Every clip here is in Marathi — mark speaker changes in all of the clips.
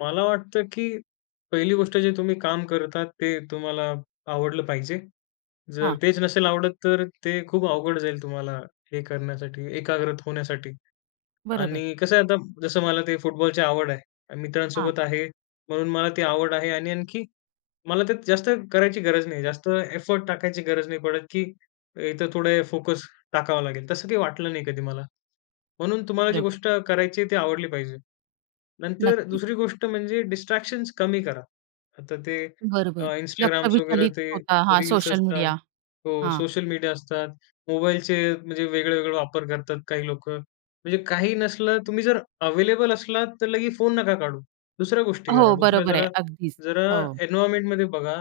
Speaker 1: मला वाटतं की 1ली गोष्ट जे तुम्ही काम करतात ते तुम्हाला आवडलं पाहिजे. जर
Speaker 2: हां.
Speaker 1: तेच नसेल आवडत तर ते खूप अवघड जाईल तुम्हाला हे करण्यासाठी, एकाग्रत होण्यासाठी.
Speaker 2: बरोबर.
Speaker 1: आणि कसं आहे आता जसं मला ते फुटबॉलची आवड आहे.
Speaker 2: हां.
Speaker 1: मित्रांसोबत आहे म्हणून मला ते आवड आहे आणि आणखी मला ते जास्त करायची गरज नाही. जास्त एफोर्ट टाकायची गरज नाही पडत की इथं थोडे फोकस टाकावा लागेल. तसं काही वाटलं नाही कधी मला. म्हणून तुम्हाला जी
Speaker 2: बरोबर.
Speaker 1: गोष्ट करायची ती आवडली पाहिजे. नंतर
Speaker 2: नक्कीच.
Speaker 1: 2री गोष्ट म्हणजे डिस्ट्रॅक्शन्स कमी करा. आता ते अ,
Speaker 2: बरोबर. लक्ष
Speaker 1: Instagram वगैरे
Speaker 2: विचलित
Speaker 1: ते
Speaker 2: होता. हां.
Speaker 1: रील्स
Speaker 2: सोशल
Speaker 1: असतात.
Speaker 2: मीडिया.
Speaker 1: हो
Speaker 2: हां.
Speaker 1: सोशल मीडिया असतात. मोबाईलचे म्हणजे वेगळे-वेगळे वापर करतात काही लोकं. म्हणजे काही नसलं तुम्ही जर अवेलेबल असलात तर लगेच फोन नका काढू. दुसऱ्या गोष्टी करा.
Speaker 2: हो,
Speaker 1: दुसऱ्या
Speaker 2: बरोबर आहे.
Speaker 1: जरा,
Speaker 2: अगदीच,
Speaker 1: जरा
Speaker 2: हो.
Speaker 1: एन्व्हायर्नमेंटमध्ये बघा.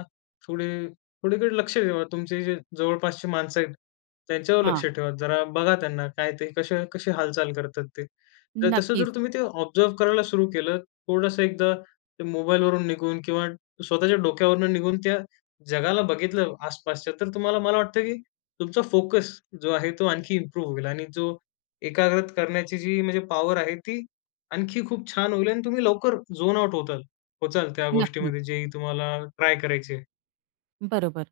Speaker 1: थोडी थोडीकडे लक्ष ठेवा. तुमचे जे जवळपासची माणसं आहेत त्यांच्यावर
Speaker 2: हां.
Speaker 1: लक्ष ठेवा. जरा बघा त्यांना काय ते कसे, कसे हालचाल करतात ते. तर तसं
Speaker 2: नक्कीच.
Speaker 1: जर तुम्ही ते ऑब्झर्व्ह करायला सुरु केलं, थोडंसं एकदा ते मोबाईलवरून निघून किंवा स्वतःच्या डोक्यावरून निघून त्या जगाला बघितलं, आसपासच्या तर तुम्हाला मला वाटतं की तुमचा फोकस जो आहे तो आणखी इम्प्रूव्ह होईल आणि जो एकाग्रत करण्याची जी म्हणजे पॉवर आहे ती आणखी खूप छान होईल आणि तुम्ही लवकर झोन आउट होताल पोहोचाल त्या
Speaker 2: नक्कीच.
Speaker 1: गोष्टीमध्ये जे तुम्हाला ट्राय करायची आहे.
Speaker 2: बरोबर.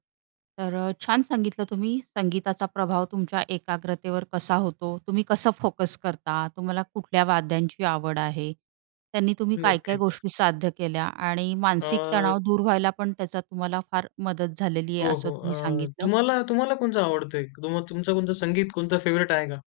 Speaker 2: तर अ, छान सांगितलं तुम्ही संगीताचा प्रभाव तुमच्या एकाग्रतेवर कसा होतो. तुम्ही कसं फोकस करता, तुम्हाला कुठल्या वाद्यांची आवड आहे. त्यांनी तुम्ही काय काय
Speaker 1: नक्कीच.
Speaker 2: गोष्टी साध्य केल्या आणि मानसिक
Speaker 1: अ.
Speaker 2: तणाव दूर व्हायला पण त्याचा तुम्हाला फार मदत झालेली आहे
Speaker 1: हो,
Speaker 2: असं
Speaker 1: हो.
Speaker 2: तुम्ही
Speaker 1: अ,
Speaker 2: सांगितलं.
Speaker 1: तुम्हाला, तुम्हाला कोणतं आवडतं आहे? तुम तुमचं कोणतं संगीत कोणतं फेव्हराइट आहे का?